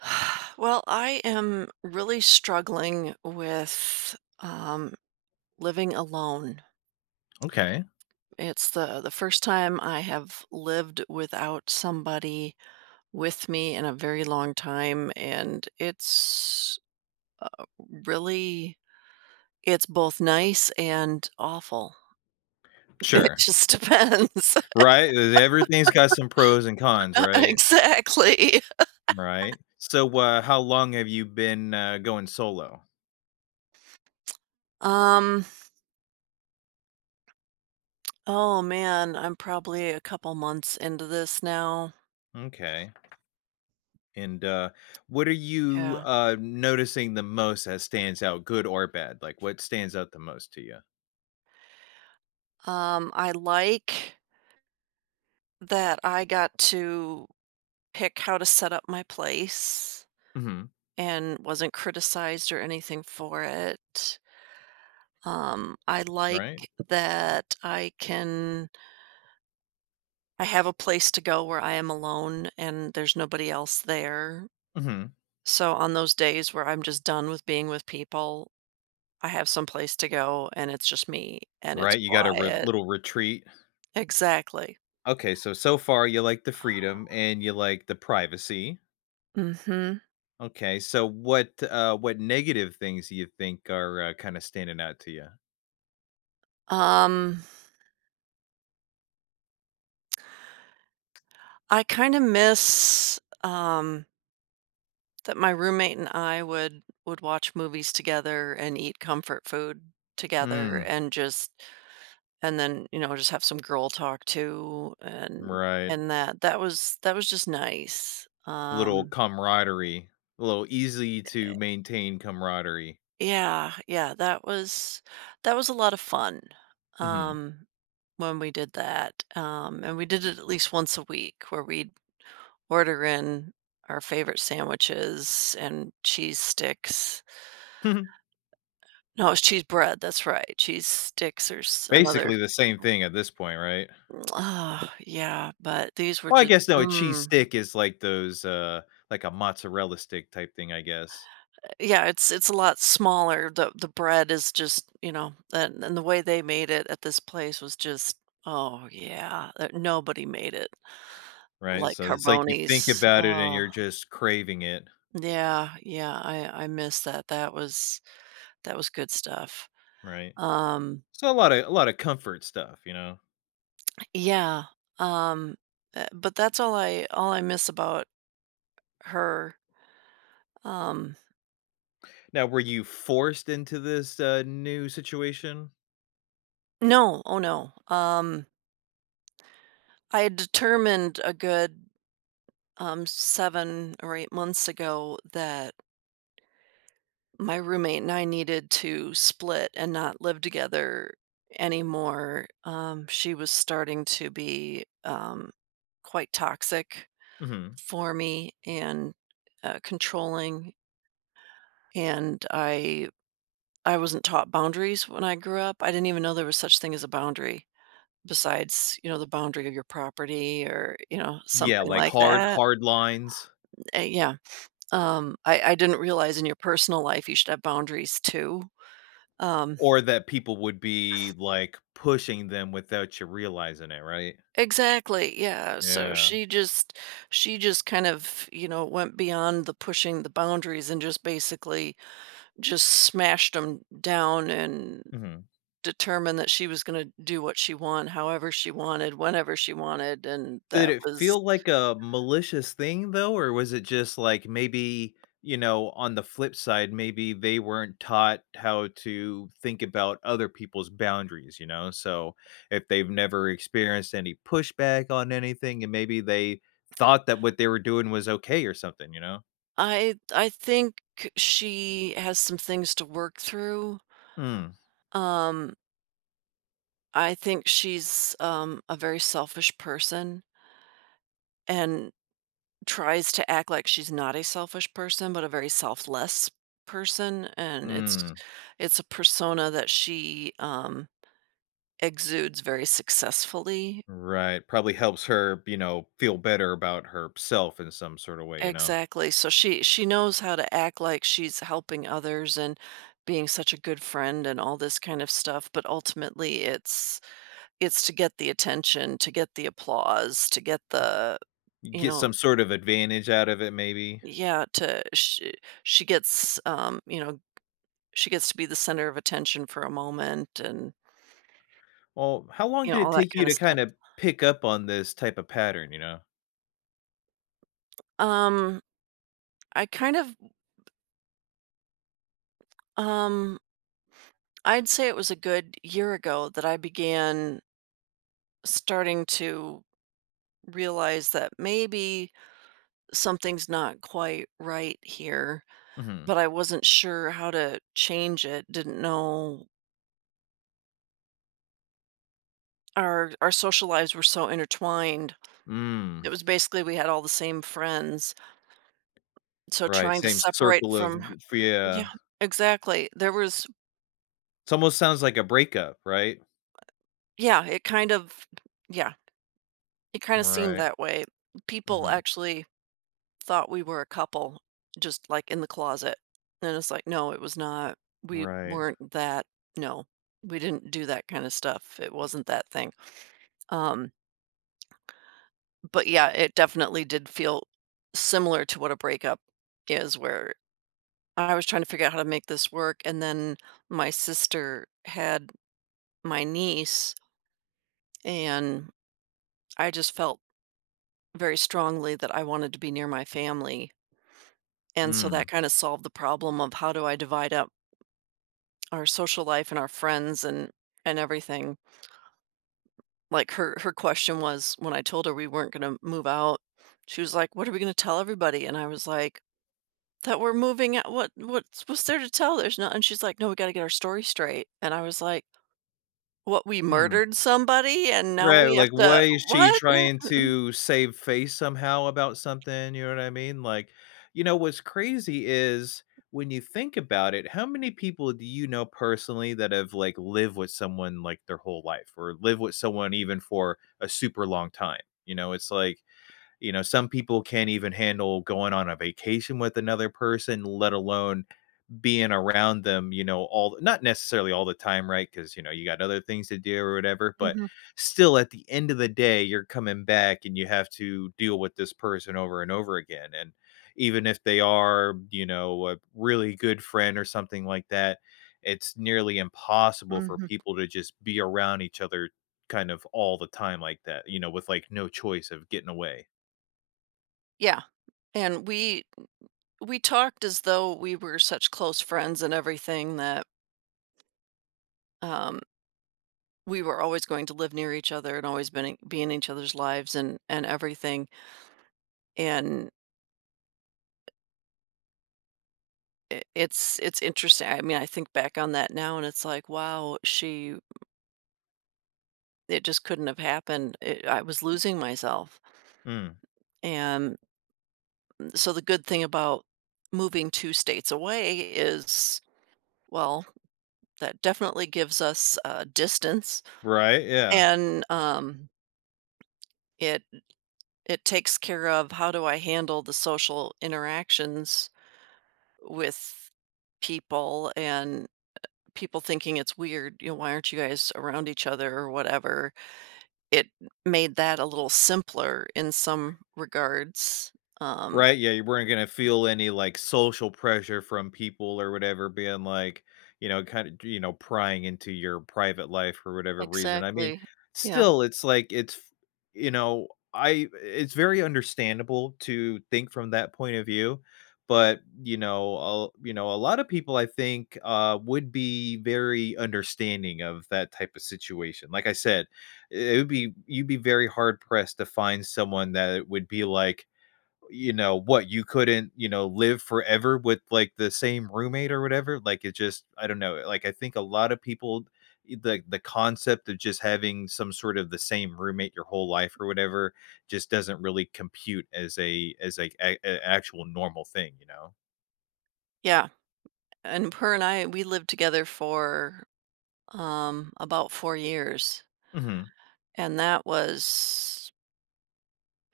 Well, I am really struggling with living alone. Okay, It's the first time I have lived without somebody with me in a very long time, and it's uh, really, it's both nice and awful. It sure. just depends. Right, e everything's got some pros and cons, right? Exactly. Right. So, how long have you been, going solo? Um, oh man, I'm probably a couple months into this now. Okay, and, what are you, Yeah. Noticing the most that stands out, good or bad? Like, what stands out the most to you? I like that I got to pick how to set up my place Mhm, and wasn't criticized or anything for it. I right? like that I have a place to go where I am alone and there's nobody else there. Mhm, So on those days where I'm just done with being with people, I have some place to go and it's just me and it's right, you got a re quiet. little retreat. Exactly. Okay, so, so far you like the freedom and you like the privacy. Mhm. Okay, so what negative things do you think are, kinda standing out to you? Um, I kinda miss, um that my roommate and I would watch movies together and eat comfort food together Mm. And then, just have some girl talk too, and Right. and that was just nice. A little camaraderie, a little easy to maintain camaraderie. Yeah, yeah, that was a lot of fun, Mhm. um, when we did that. And we did it at least once a week where we'd order in our favorite sandwiches and cheese sticks. No, it's cheese bread, that's right. Cheese sticks, there's Basically another. the same thing at this point, right? Ugh, yeah, but these were Well, I just guess no, a cheese stick is like those, like a mozzarella stick type thing, I guess, Yeah, it's a lot smaller. The bread is just, and the way they made it at this place was just, oh yeah, nobody made it right? like So it's like you think Carboni's. about it and Oh, you're just craving it, yeah, yeah, I miss that. That was good stuff. right? Um, So a lot of comfort stuff, you know? yeah, um, but that's all I miss about her. Um Now were you forced into this, new situation? No, oh no. I had determined a good 7 or 8 months ago that my roommate and I needed to split and not live together anymore. She was starting to be quite toxic Mhm. for me and controlling, and I wasn't taught boundaries when I grew up. I didn't even know there was such thing as a boundary besides the boundary of your property, or Yeah, something like like hard that. hard lines. Yeah. I didn't realize in your personal life you should have boundaries too. Um, Or that people would be, like, pushing them without you realizing it, right? exactly. Yeah. So Yeah, she just kind of went beyond the pushing the boundaries and just basically just smashed them down and mhm. determined that she was going to do what she wanted, however she wanted, whenever she wanted. And Did that it was. feel like a malicious thing though, or was it just, like, maybe, on the flip side, maybe they weren't taught how to think about other people's boundaries, you know? So, if they've never experienced any pushback on anything and maybe they thought that what they were doing was okay or something, you know? I think she has some things to work through. Mm, Um, I think she's a very selfish person and tries to act like she's not a selfish person, but a very selfless person. And it's mm. it's a persona that she exudes very successfully. Right, probably helps her, feel better about herself in some sort of way, you know? Exactly. So she knows how to act like she's helping others and being such a good friend and all this kind of stuff, but ultimately it's to get the attention, to get the applause, to get the You you get some know sort of advantage out of it maybe. yeah, to she gets, she gets to be the center of attention for a moment and, Well, how long did it all that take you kinda to stuff. kinda pick up on this type of pattern, you know? Um, I kind of um, I'd say it was a good year ago that I began starting to realize that maybe something's not quite right here, Mhm. but I wasn't sure how to change it, didn't know our social lives were so intertwined. Mm, It was basically we had all the same friends, so right, trying to same separate circle of from. g H f yeah. Yeah, exactly. There was, It almost sounds like a breakup, right? yeah, it kind of, yeah, it kinda seemed Right. that way. People Mhm. actually thought we were a couple, just, like, in the closet, and it's like, "No, it was not. We Right. weren't that, no, we didn't do that kinda stuff. It wasn't that thing." Um, but yeah, it definitely did feel similar to what a breakup is, where I was trying to figure out how to make this work, and then my sister had my niece, and I just felt very strongly that I wanted to be near my family. And so that Mm. kind of solved the problem of how do I divide up our social life and our friends and everything. Like her question was, when I told her we weren't going to move out, she was like, "What are we going to tell everybody?" And I was like, "That we're moving out. What's there to tell? There's not." And she's like, "No, we got to get our story straight." And I was like, "What, we Hmm. murdered somebody and now Right, we have like, why to is she what?" trying to save face somehow about something, you know what I mean? Like, what's crazy is when you think about it, how many people do you know personally that have, like, lived with someone, like, their whole life or live with someone even for a super long time? It's like, some people can't even handle going on a vacation with another person, let alone being around them, all not necessarily all the time, right? Because you know you got other things to do or whatever, but Mm-mm. still, at the end of the day, you're coming back and you have to deal with this person over and over again. And even if they are, a really good friend or something like that, it's nearly impossible Mhm, for mhm. people to just be around each other kind of all the time like that, with like no choice of getting away. Yeah, and we talked as though we were such close friends and everything that, um, we were always going to live near each other and always been in be in each other's lives and everything, and I it's interesting, I mean, I think back on that now and it's like, wow, she it just couldn't have happened, it I was losing myself, Mm. and so the good thing about moving 2 states away is, well, that definitely gives us, distance, Right? Yeah. and, it it takes care of how do I handle the social interactions with people, and people thinking it's weird, you know, "Why aren't you guys around each other?" or whatever. It made that a little simpler in some regards. Um Right, yeah, you weren't gonna feel any, like, social pressure from people or whatever being, like, kinda, prying into your private life for whatever reason. I mean, exactly. Yeah. still, it's like it's you know, I it's very understandable to think from that point of view, but, a lot of people, I think, would be very understanding of that type of situation. Like I said, it would be you'd be very hard pressed to find someone that would be like, you know what, you couldn't live forever with like the same roommate or whatever. Like, it just, I don't know, like I think a lot of people, the concept of just having some sort of the same roommate your whole life or whatever just doesn't really compute as a as like a actual normal thing, you know. Yeah. And her and I, we lived together for, about 4 years, Hmm. and that was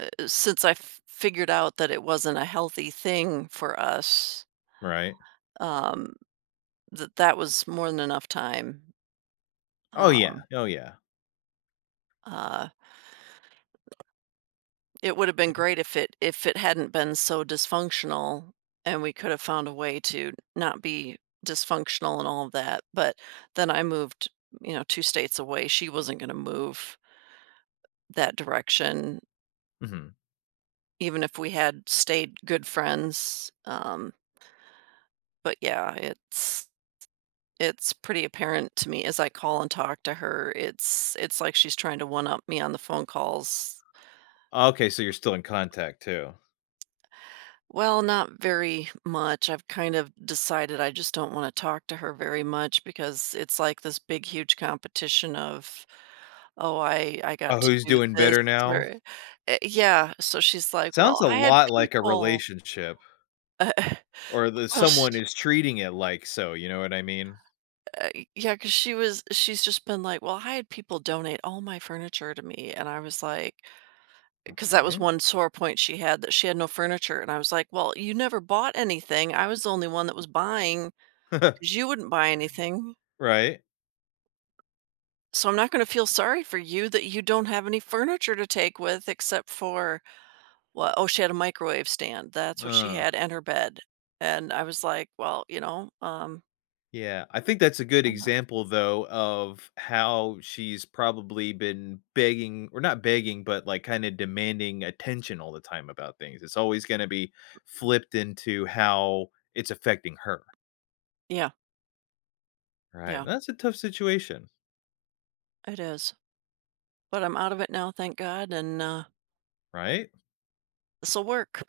since I f figured out that it wasn't a healthy thing for us, Right. um, that was more than enough time. Oh yeah, Um, oh yeah, uh It would have been yeah. great if it hadn't been so dysfunctional and we could have found a way to not be dysfunctional and all of that, but then I moved, you know, 2 states away. She wasn't gonna move that direction Hmm. even if we had stayed good friends, but yeah, it's pretty apparent to me as I call and talk to her, it's like she's trying to one up me on the phone calls. Okay, so you're still in contact too. Well, not very much. I've kind of decided I just don't want to talk to her very much because it's like this big, huge competition of, oh, I Oh, got to who's do doing this, better now. or yeah. So she's like, Sounds "Well, a I had lot like a people." relationship. Or the well, sh someone is treating it like so, you know what I mean? uh, yeah, because she's just been like, "Well, I had people donate all my furniture to me," and I was like, because that was Okay. one sore point she had, that she had no furniture, and I was like, "Well, you never bought anything. I was the only one that was buying, because you wouldn't buy anything. Right. So I'm not gonna feel sorry for you that you don't have any furniture to take with, except for, well, oh, she had a microwave stand, that's what she Uh, had, and her bed," and I was like, "Well, you know, um." yeah. I think that's a good uh example though of how she's probably been begging or not begging, but like kind of demanding attention all the time about things. It's always going to be flipped into how it's affecting her. Yeah, Right. yeah, That's a tough situation, it is, but I'm out of it now, thank God, and, right? this'll work.